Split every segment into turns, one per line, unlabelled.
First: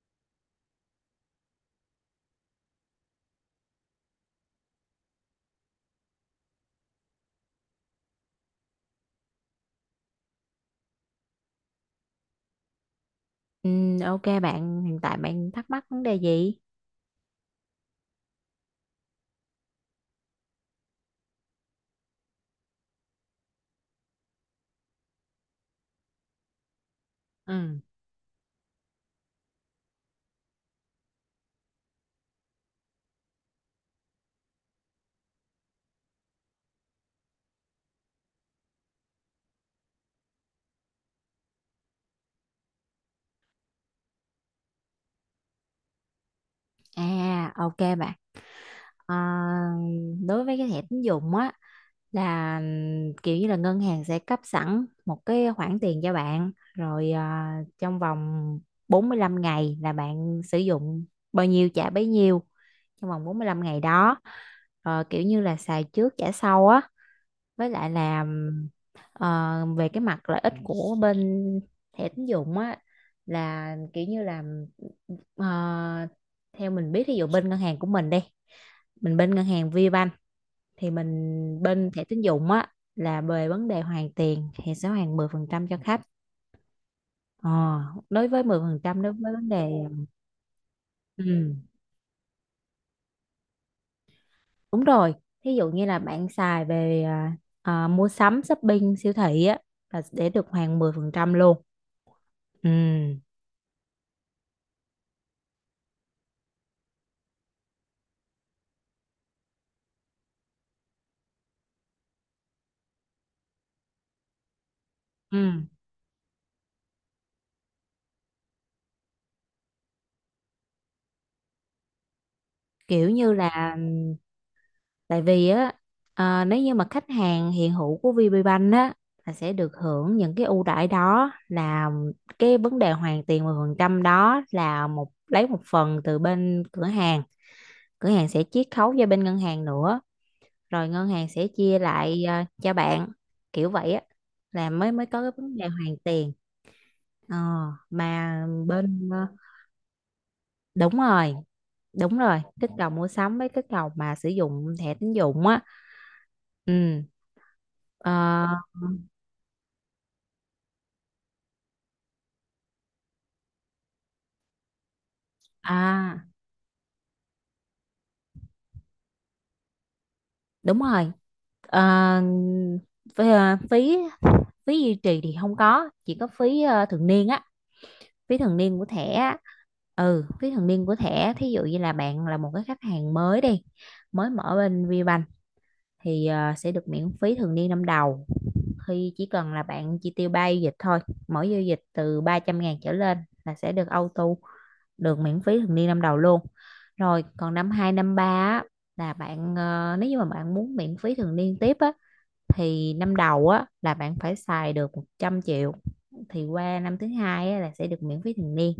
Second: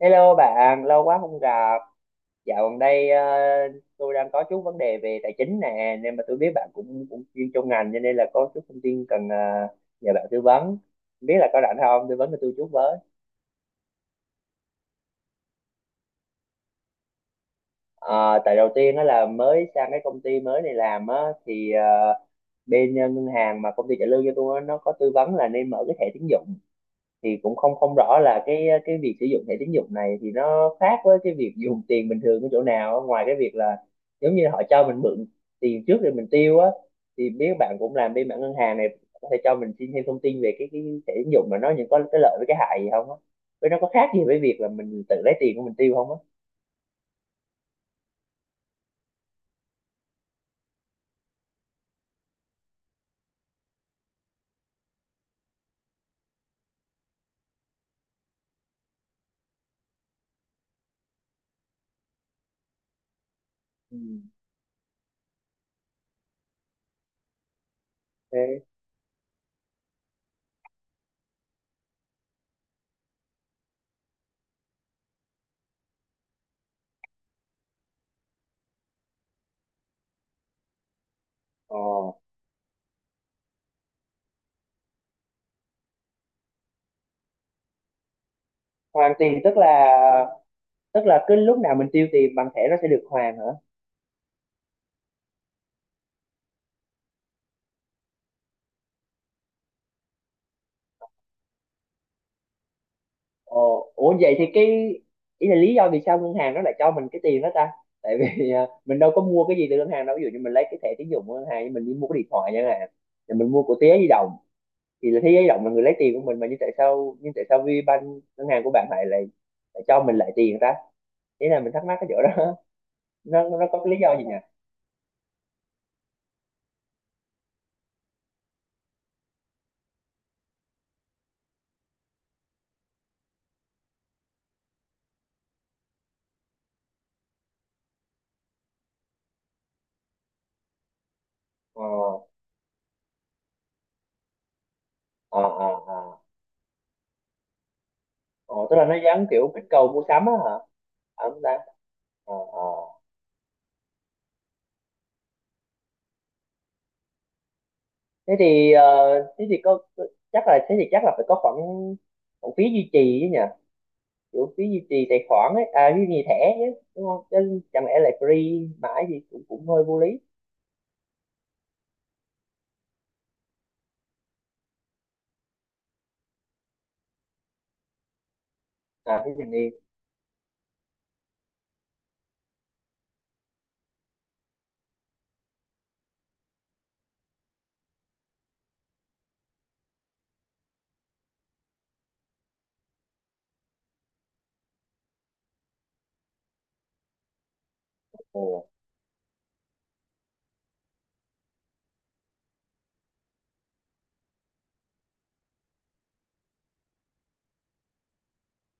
Hello bạn, lâu quá không gặp. Dạo gần đây tôi đang có chút vấn đề về tài chính nè, nên mà tôi biết bạn cũng cũng chuyên trong ngành cho nên là có chút thông tin cần nhờ bạn tư vấn. Không Biết là có rảnh không? Tư vấn cho tôi chút với.
Ừ, ok bạn, hiện tại bạn thắc mắc vấn đề gì?
Ờ, tại đầu tiên đó là mới sang cái công ty mới này làm á thì bên ngân hàng mà công ty trả lương cho tôi á, nó có tư vấn là nên mở cái thẻ tín dụng, thì cũng không
Ừ.
không rõ là cái việc sử dụng thẻ tín dụng này thì nó khác với cái việc dùng tiền bình thường ở chỗ nào, ngoài cái việc là giống như họ cho mình mượn tiền trước rồi mình tiêu á. Thì biết bạn cũng làm bên mảng ngân hàng này, có thể cho mình xin thêm thông tin về cái thẻ tín dụng mà nó những có cái lợi với cái hại gì không á, với nó có khác gì với việc là mình tự lấy tiền của mình tiêu không á.
À, ok bạn. À, đối với cái thẻ tín dụng á là kiểu như là ngân hàng sẽ cấp sẵn một cái khoản tiền cho bạn rồi trong vòng 45 ngày là bạn sử dụng bao nhiêu trả bấy nhiêu trong vòng 45 ngày
Ừ.
đó. Ờ, kiểu như là xài trước trả sau á với lại là.
Thế,
Ờ, về cái mặt lợi ích của bên thẻ tín dụng á là kiểu như là ờ, theo mình biết, ví dụ bên ngân hàng của mình đi, mình bên ngân hàng VBank, thì mình
ờ
bên thẻ tín dụng á là về vấn đề hoàn tiền thì sẽ hoàn 10% cho khách. Ờ, đối với 10%, đối
hoàn
với
tiền
vấn
tức là
đề.
cứ
Ừ,
lúc nào mình tiêu tiền bằng thẻ nó sẽ được hoàn hả?
đúng rồi, thí dụ như là bạn xài về mua sắm shopping siêu thị á là để được hoàn 10% luôn. Ừ.
Ờ, ủa vậy thì ý là lý do vì sao ngân hàng nó lại cho mình cái tiền đó ta? Tại vì à, mình đâu có mua cái gì từ ngân hàng đâu. Ví dụ như mình lấy cái thẻ tín dụng của ngân hàng, nhưng mình đi mua cái điện thoại chẳng hạn, rồi mình mua của Thế Giới Di Động, thì là Thế
Ừ.
Giới Di Động là người lấy tiền của mình mà, nhưng tại sao VPBank ngân hàng của bạn lại lại, lại cho mình lại tiền ta? Thế là mình thắc mắc cái chỗ đó.
Kiểu như
Nó
là,
có cái lý do gì nhỉ?
tại vì á, nếu như mà khách hàng hiện hữu của VPBank á là sẽ được hưởng những cái ưu đãi, đó là cái vấn đề hoàn tiền 10%, đó là lấy một phần từ bên cửa hàng, cửa hàng sẽ chiết khấu cho bên ngân hàng nữa, rồi ngân hàng sẽ chia
Ờ,
lại cho bạn, kiểu vậy á là mới mới có cái
ờ,
vấn đề
ờ,
hoàn
ờ.
tiền. ờ, mà
Ờ, tức là nó
bên
gắn
à,
kiểu kích cầu mua sắm á hả?
Đúng
Ờ,
rồi,
không ta?
đúng
Ờ,
rồi,
ờ.
kích cầu mua sắm với kích cầu mà sử dụng thẻ tín dụng á. Ừ.
thế
Ờ,
thì ờ, thế thì có thế thì chắc là phải có khoản khoản phí duy trì chứ nhỉ, kiểu phí duy trì tài khoản ấy, à duy
À,
trì thẻ chứ, đúng không, chứ chẳng lẽ lại free mãi thì cũng cũng hơi vô lý.
Đúng rồi. Ờ, ờ, phí phí duy trì thì không có, chỉ có phí thường niên á, phí thường niên của thẻ
À thế
á.
thì đi.
Ừ, phí thường niên của thẻ, thí dụ như là bạn là một cái khách hàng mới đi, mới mở bên VBank, thì sẽ được miễn phí thường niên năm đầu khi chỉ cần là bạn chi tiêu 3 giao dịch thôi, mỗi giao dịch từ 300.000 trở lên là sẽ được auto, được miễn phí thường niên năm đầu luôn. Rồi còn năm 2 năm 3
Ồ
á, nếu như mà bạn muốn miễn phí thường niên tiếp á, thì năm đầu á là bạn phải xài được 100 triệu, thì qua năm thứ hai á là sẽ được miễn phí thường niên.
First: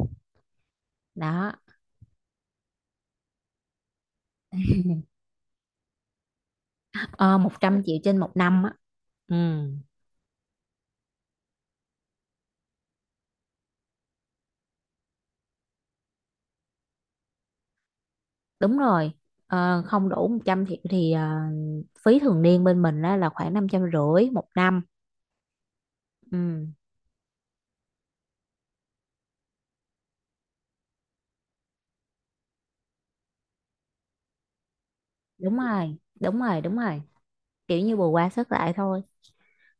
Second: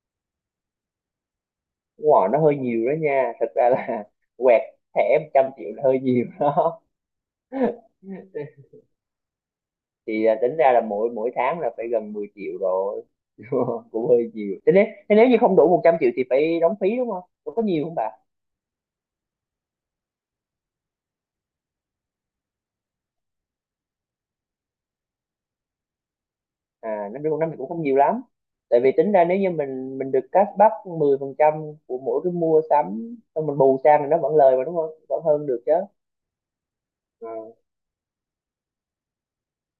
Đó,
đúng rồi nó hơi nhiều đó nha, thật ra là quẹt thẻ 100 triệu là hơi nhiều đó.
ờ, một trăm triệu trên một năm á. Ừ,
Thì à, tính ra là mỗi mỗi tháng là phải gần 10 triệu rồi. Cũng hơi nhiều. Thế nếu như không đủ 100 triệu thì phải đóng phí đúng không, có nhiều không bà?
đúng rồi. Không đủ 100 triệu thì phí thường niên bên mình á là khoảng 550 một năm. Ừ,
À năm trăm năm thì cũng không nhiều lắm, tại vì tính ra nếu như mình được cashback 10% của mỗi cái mua sắm xong mình bù sang thì nó vẫn lời mà đúng không, vẫn hơn
đúng
được chứ.
rồi, đúng rồi, đúng rồi,
Ờ.
kiểu như bù qua sức lại thôi.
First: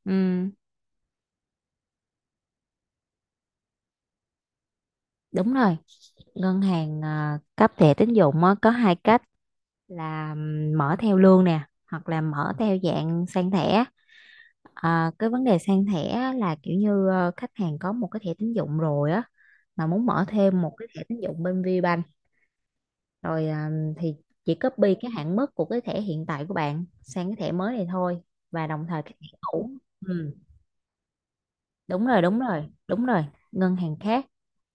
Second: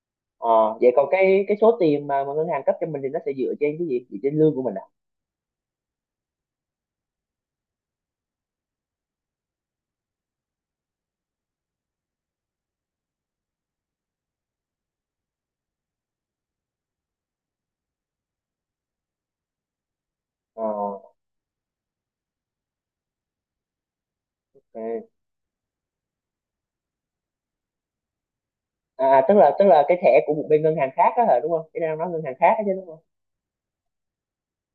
Ừ.
Ờ, vậy còn cái số tiền mà ngân hàng cấp cho mình thì nó sẽ dựa trên cái gì, dựa trên lương của mình à?
Đúng rồi, ngân hàng cấp thẻ tín dụng á có hai cách, là mở theo lương nè, hoặc là mở theo dạng sang thẻ. À, cái vấn đề sang thẻ á là kiểu như khách hàng có một cái thẻ tín dụng rồi á, mà muốn mở thêm
Ờ,
một cái thẻ tín dụng bên VBank rồi, thì chỉ copy
ok.
cái hạn mức của cái thẻ hiện tại của bạn sang cái thẻ mới này thôi, và đồng thời
À,
cái
à,
thẻ
tức là tức
cũ.
là cái thẻ
Ừ.
của một bên ngân hàng khác đó hả đúng không, cái đang
Đúng
nói
rồi,
ngân hàng
đúng
khác
rồi,
đó chứ đúng không?
đúng rồi, ngân hàng khác,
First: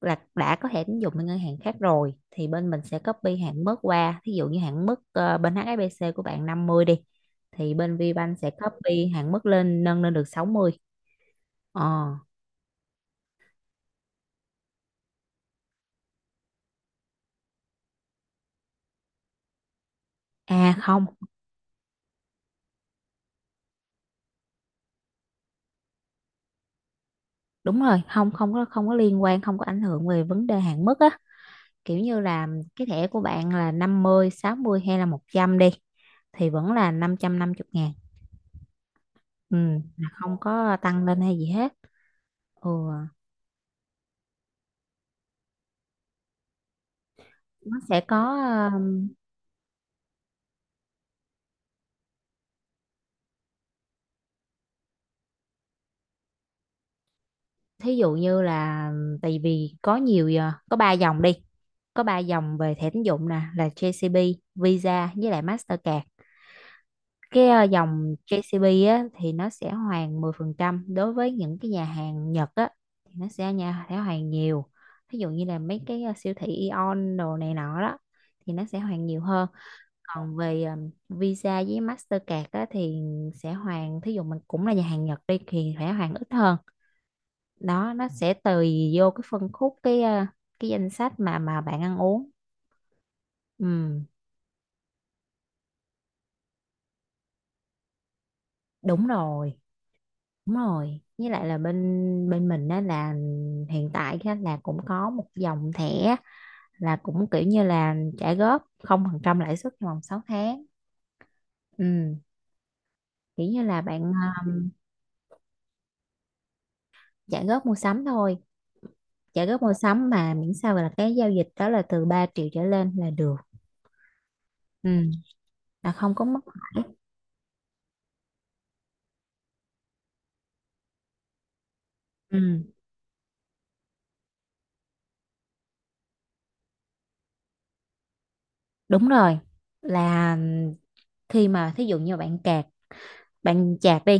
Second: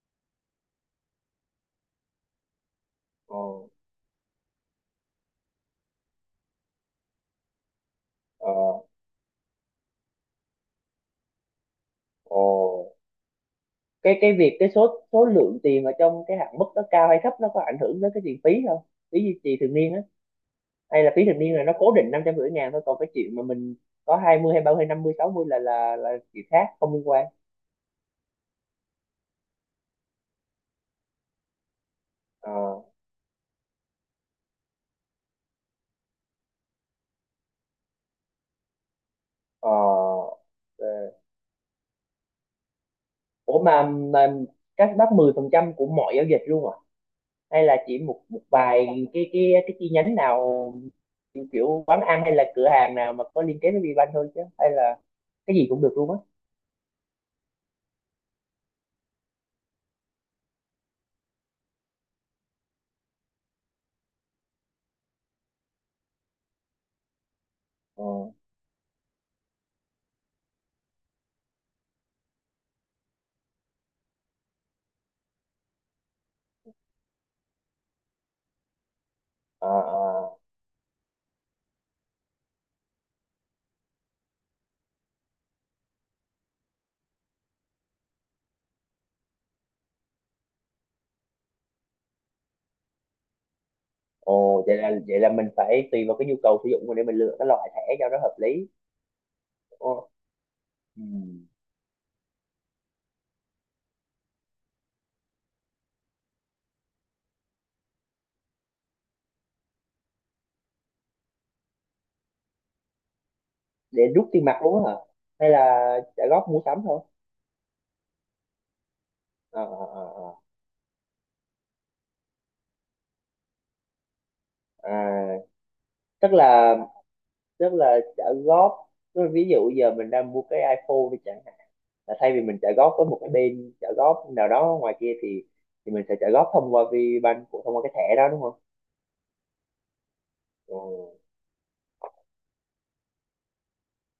là đã có thẻ tín dụng bên ngân hàng khác rồi thì bên mình sẽ copy
Ờ,
hạn mức qua, thí dụ như hạn mức bên HSBC của bạn 50 đi, thì bên VBank sẽ
ờ.
copy hạn mức nâng lên được 60. ờ
Ồ, cái việc số số lượng tiền ở trong cái hạn mức đó cao hay thấp, nó có ảnh hưởng tới cái tiền phí không, phí duy trì thường niên á? Hay
Không,
là phí thành niên là nó cố định 550 ngàn thôi, còn cái chuyện mà mình có 20 hay 30 hay 50 60 là là chuyện khác không liên quan?
đúng rồi, không, không có, không có liên quan, không có ảnh hưởng về vấn đề hạn mức á, kiểu như là
Ờ,
cái thẻ của bạn là 50, 60 hay là 100 đi thì vẫn là 550 ngàn. Ừ, là không
ờ,
có tăng
ờ.
lên hay gì hết. Ừ.
Ủa mà các bác 10% của mọi giao dịch luôn à, hay là
Nó
chỉ
sẽ có.
một một
ờ,
vài cái chi nhánh nào, kiểu quán ăn hay là cửa hàng nào mà có liên kết với VBank thôi, chứ hay là cái gì cũng được luôn á?
Thí dụ như là, tại vì có nhiều có ba dòng đi, có ba dòng về thẻ tín dụng nè, là JCB, Visa với lại Mastercard. Cái
Ờ,
dòng JCB á thì nó sẽ hoàn 10% đối với những cái nhà hàng Nhật á, thì nó sẽ nhà sẽ hoàn nhiều, ví dụ như là mấy cái siêu thị Aeon đồ này nọ đó thì nó sẽ hoàn nhiều hơn.
ờ,
Còn
ờ.
về Visa với Mastercard á, thì sẽ hoàn, thí dụ mình cũng là nhà hàng Nhật đi thì sẽ hoàn ít hơn. Đó, nó sẽ tùy vô cái phân khúc, cái cái danh sách mà bạn ăn uống. Ừ,
Ồ, vậy là mình phải tùy vào cái nhu cầu sử dụng để mình lựa cái loại thẻ cho nó hợp lý.
đúng rồi,
Ồ.
đúng rồi,
Ừ.
với lại là bên bên mình á là hiện tại á là cũng có một dòng thẻ, là cũng kiểu như là trả góp không phần trăm lãi suất trong vòng 6 tháng. Ừ, kiểu như là
Để
bạn
rút tiền mặt luôn á hả, hay là trả góp mua sắm thôi?
trả góp mua sắm thôi, trả
Ờ,
góp mua
ờ, ờ,
sắm
ờ.
mà miễn sao là cái giao dịch đó là từ 3 triệu trở lên là được. Ừ,
À,
là không có
tức
mất
là
lãi.
tức là trả góp tức là ví dụ giờ mình đang mua cái iPhone đi chẳng hạn, là thay vì mình
Ừ,
trả góp với một cái bên trả góp nào đó ngoài kia thì mình sẽ trả góp thông qua VBank, của thông qua cái thẻ đó đúng không?
đúng rồi, là
Ừ.
khi mà, thí dụ như bạn chạc đi,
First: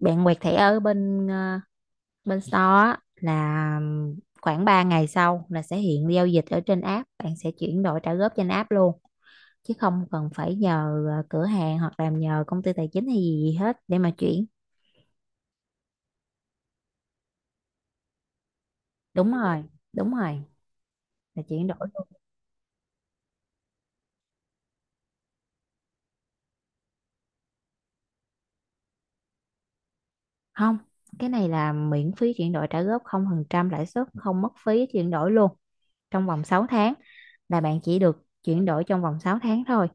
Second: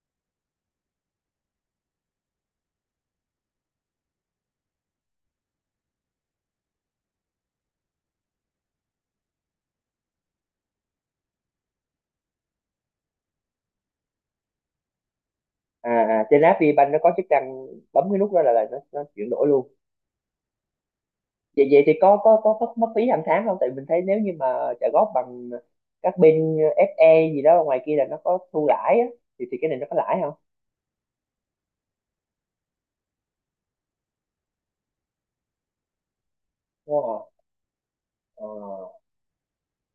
bạn quẹt thẻ ở bên store, là khoảng 3 ngày sau là sẽ hiện giao dịch ở trên app, bạn sẽ chuyển đổi trả góp trên app luôn, chứ không cần phải nhờ cửa hàng, hoặc làm nhờ công ty tài chính hay gì hết để mà chuyển.
À, à trên app VBank nó có chức năng bấm cái nút đó là nó chuyển
Đúng
đổi
rồi,
luôn.
đúng rồi, là chuyển
vậy
đổi
vậy thì
luôn.
có có mất mất phí hàng tháng không, tại mình thấy nếu như mà trả góp bằng các bên FE gì đó ngoài kia là nó có thu lãi á, thì cái này nó có lãi không?
Không, cái này là miễn phí chuyển đổi trả góp không phần trăm lãi suất, không mất phí chuyển đổi luôn, trong vòng 6 tháng.
Wow.
Là bạn chỉ được
Ờ.
chuyển đổi trong vòng 6 tháng thôi.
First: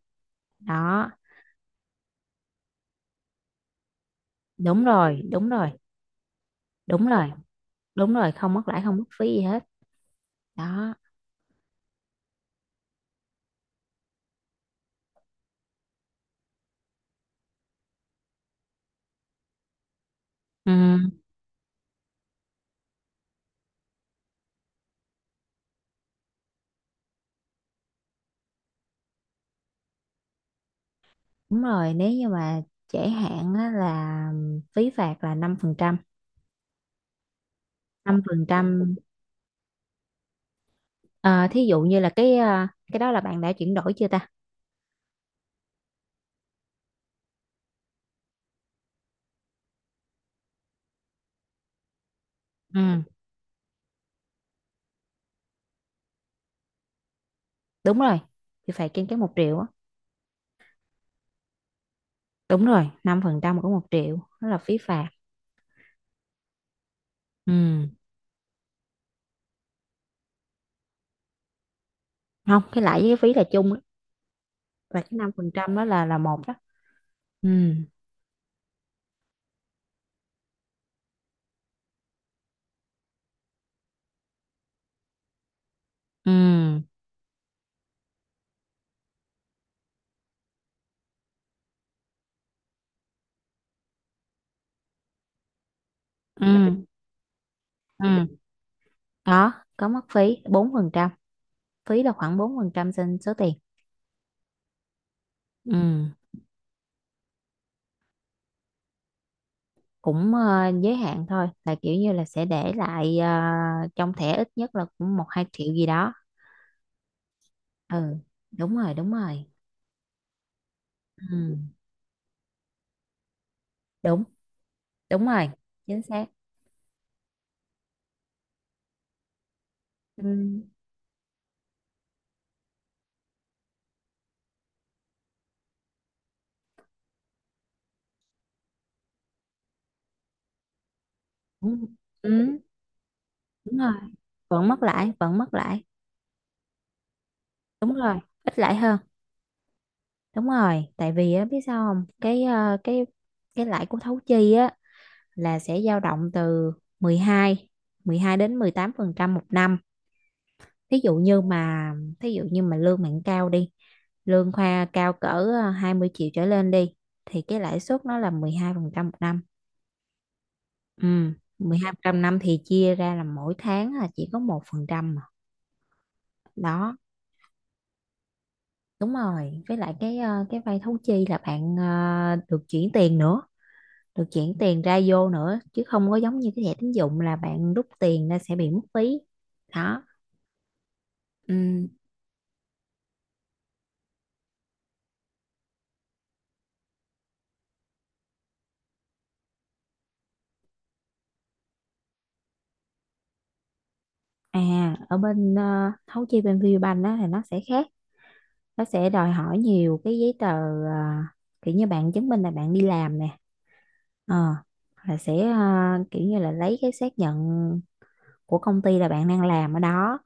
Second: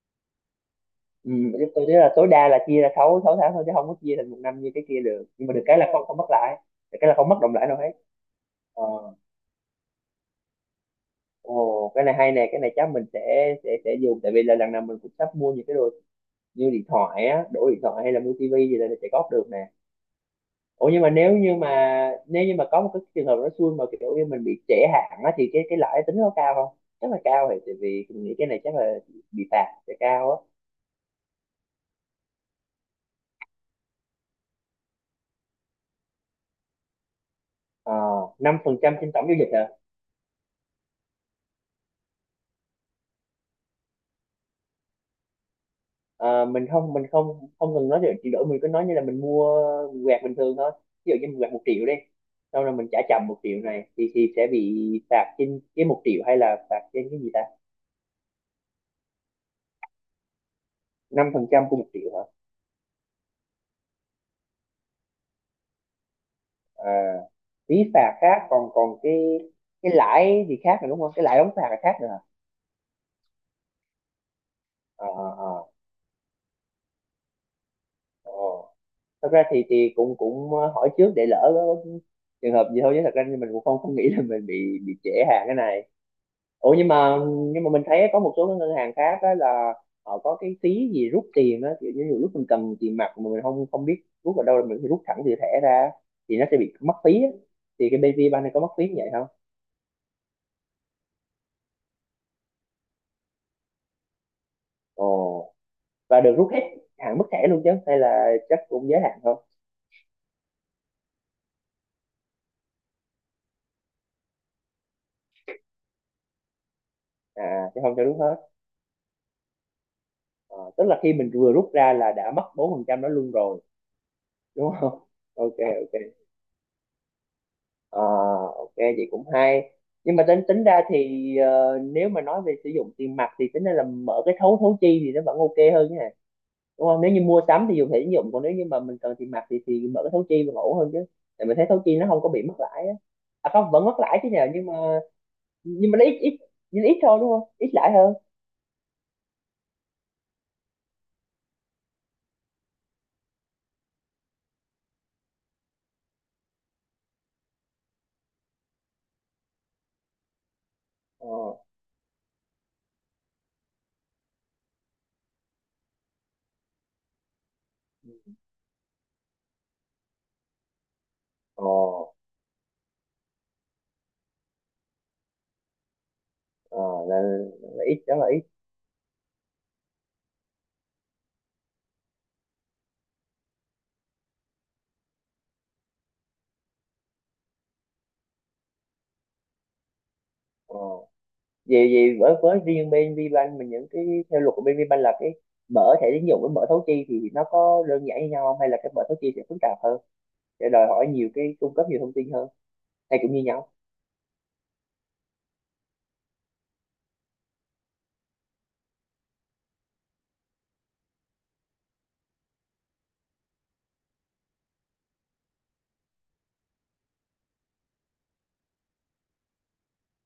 Đó,
Ừ, chứ tôi thấy là tối đa là chia ra 6 6 tháng thôi chứ không có chia thành một năm như
đúng
cái kia
rồi,
được, nhưng
đúng
mà được
rồi,
cái là không không mất lãi, được
đúng
cái là không
rồi,
mất đồng lãi đâu hết.
đúng rồi, không mất lãi,
Ờ.
không mất phí gì hết. Đó.
Ồ, cái này hay nè, cái này chắc mình sẽ dùng tại vì là lần nào mình cũng sắp mua những cái đồ như điện thoại á, đổi điện thoại hay là mua tivi gì là sẽ góp được nè. Ủa nhưng mà
Ừ,
nếu như mà có một cái trường hợp nó xui mà kiểu như mình bị trễ hạn á thì cái lãi tính nó cao không? Chắc là cao, thì tại vì mình nghĩ cái này chắc là bị phạt sẽ cao á.
đúng rồi, nếu như mà trễ hạn á, là phí phạt là
Ờ, năm phần trăm
5%.
trên tổng giao dịch hả?
Thí dụ như là cái, cái đó là bạn đã chuyển đổi chưa ta.
Ờ, mình không không cần nói về chuyển đổi, mình cứ nói như là mình mua quẹt bình thường thôi. Ví dụ như mình quẹt 1 triệu đi, sau rồi mình trả
Ừ,
chậm 1 triệu này thì sẽ bị phạt trên cái 1 triệu hay là phạt trên cái gì ta?
đúng rồi, thì phạt trên cái một triệu á.
5% của một triệu hả?
Đúng rồi, 5% của một triệu đó là phí phạt.
À, phí
Ừ.
phạt khác còn còn cái lãi gì khác nữa đúng không, cái lãi đóng phạt là khác nữa hả?
Không, cái lãi với cái phí là chung á, và
À,
cái
ờ,
năm phần
ờ.
trăm đó là một đó. Ừ,
Ờ thật ra thì cũng cũng hỏi trước để lỡ có trường hợp gì thôi, chứ thật ra thì mình cũng không không nghĩ là mình bị trễ hàng cái này. Ủa
ừ,
nhưng mà mình thấy có một số cái ngân hàng khác đó là họ có cái phí gì rút tiền đó, kiểu như nhiều lúc mình cầm tiền mặt mà mình không không biết rút vào đâu là mình phải rút thẳng từ thẻ ra, thì nó sẽ bị
ừ,
mất phí á. Thì cái BV
ừ.
Bank này có mất phí như vậy không?
Đó, có mất phí 4%, phí là khoảng 4% trên số tiền.
Ồ,
Ừ,
và được rút hết hạn mức thẻ luôn chứ, hay là chắc cũng giới hạn thôi?
cũng giới hạn thôi, là kiểu như là sẽ để lại trong thẻ ít nhất là cũng một hai triệu gì đó.
À chứ không cho
Ừ,
rút hết.
đúng rồi, đúng rồi.
Ờ, tức là khi mình vừa
Ừ,
rút ra là đã mất 4% đó luôn rồi
đúng
đúng không?
đúng rồi,
Ok.
chính
Ok.
xác.
Ờ, ok vậy cũng hay, nhưng mà
Ừ,
tính tính ra thì nếu mà nói về sử dụng tiền mặt thì tính ra là mở cái thấu thấu chi thì nó vẫn ok hơn nha, đúng không, nếu như mua sắm thì dùng thẻ tín dụng, còn nếu như mà mình cần tiền mặt thì mở cái thấu chi vẫn ổn hơn chứ, tại mình thấy thấu
đúng,
chi nó không có bị mất
ừ,
lãi á. À không
đúng
vẫn
rồi,
mất lãi chứ nhờ, nhưng
vẫn
mà
mất lãi, vẫn mất lãi.
nó ít ít nhưng ít thôi đúng không, ít lãi
Đúng
hơn.
rồi, ít lãi hơn. Đúng rồi, tại vì á, biết sao không, cái cái lãi của thấu chi á là sẽ dao động từ mười hai 12 đến 18% một năm. Thí dụ
Ờ,
như mà, lương bạn cao đi, lương khoa cao cỡ 20 triệu trở lên đi, thì cái lãi suất nó là 12% một năm. Ừ,
ờ,
12% năm thì chia ra là mỗi tháng là chỉ có 1% mà.
ờ.
Đó,
là, là ít đó là ít.
đúng rồi, với lại cái cái vay thấu chi là bạn được chuyển tiền nữa, được chuyển tiền ra vô nữa, chứ không có giống như cái thẻ tín dụng là bạn rút tiền ra sẽ bị mất phí. Đó.
Ờ vì
Ừ.
vì với riêng bên VBank mình, những cái theo luật của bên VBank là mở thẻ tín dụng với mở thấu chi thì nó có đơn giản như nhau không, hay là cái mở thấu chi sẽ phức tạp hơn, sẽ đòi hỏi nhiều cái cung cấp nhiều thông tin hơn, hay cũng như nhau?
Ở thấu chi bên VPBank á thì nó sẽ khác, nó sẽ đòi hỏi nhiều cái giấy tờ. à, Kiểu như bạn chứng minh là bạn đi làm nè, ờ là sẽ, kiểu như là lấy cái xác nhận của công ty là bạn đang làm ở đó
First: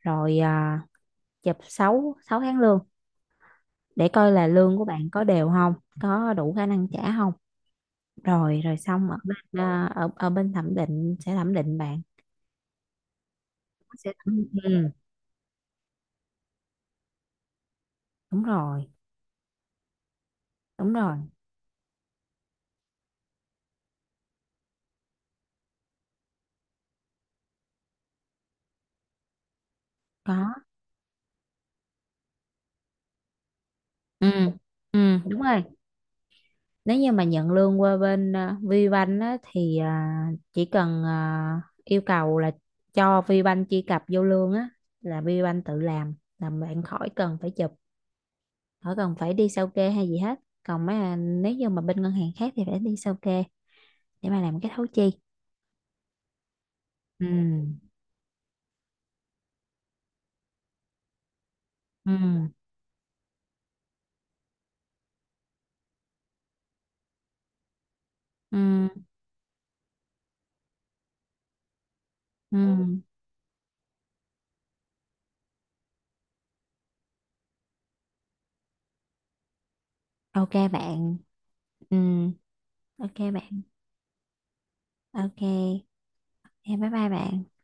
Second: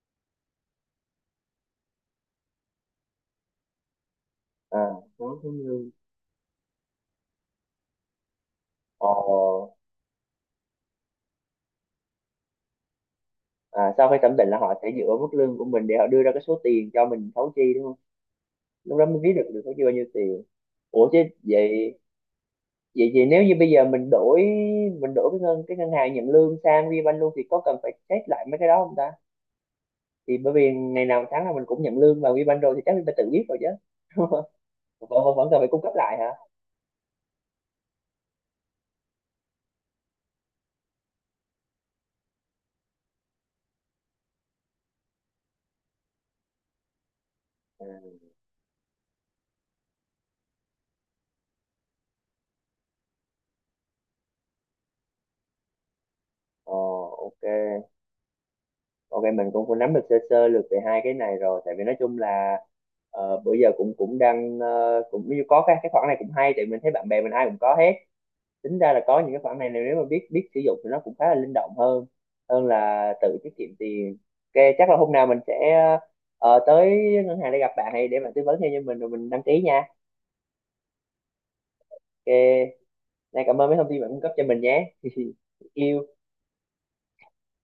rồi, chụp 6 sáu tháng lương để coi là lương
À
của bạn có
nó
đều
cũng
không,
như...
có đủ khả năng trả không. Rồi rồi
Ồ.
xong ở bên, ở bên thẩm định sẽ thẩm định bạn.
À, sau khi thẩm định là họ sẽ
Ừ,
dựa vào mức lương của mình để họ đưa ra cái số tiền cho mình thấu chi đúng không?
đúng rồi,
Lúc đó mới biết được được thấu chi bao nhiêu tiền.
đúng
Ủa
rồi,
chứ vậy, vậy thì nếu như bây giờ mình đổi cái ngân hàng nhận lương sang VBank luôn thì có cần phải check lại mấy cái đó không ta,
có.
thì bởi vì ngày nào tháng nào mình cũng nhận lương vào WeBank rồi thì chắc mình phải tự biết rồi chứ.
Ừ, ừ,
vẫn
đúng
vẫn cần
rồi,
phải cung cấp lại hả?
nếu như mà nhận lương qua bên VBank á, thì chỉ cần yêu cầu là cho VBank truy cập vô lương á, là VBank tự làm, là bạn khỏi cần phải chụp,
À,
khỏi cần phải đi sao kê hay gì hết. Còn mấy, nếu như mà bên ngân hàng khác thì phải đi sao kê để mà làm cái thấu chi.
ồ,
Ừ,
ok. Ok mình cũng cũng nắm được sơ sơ lược về hai cái này rồi, tại vì nói chung
ừ,
là bữa giờ cũng cũng đang cũng như có cái khoản này cũng hay, tại mình thấy bạn bè mình ai cũng có hết,
ừ,
tính ra là có những cái khoản này nếu mà biết biết sử dụng thì nó cũng khá là linh động hơn, hơn
ừ,
là tự tiết kiệm tiền. Ok chắc là hôm nào mình sẽ tới ngân hàng để gặp bạn hay để bạn tư vấn thêm cho mình rồi mình đăng ký nha.
ok bạn. Ừ,
Ok,
ok
này cảm
bạn.
ơn mấy thông tin bạn cung cấp cho mình nhé.
Ok,
Yêu
em bye bye bạn.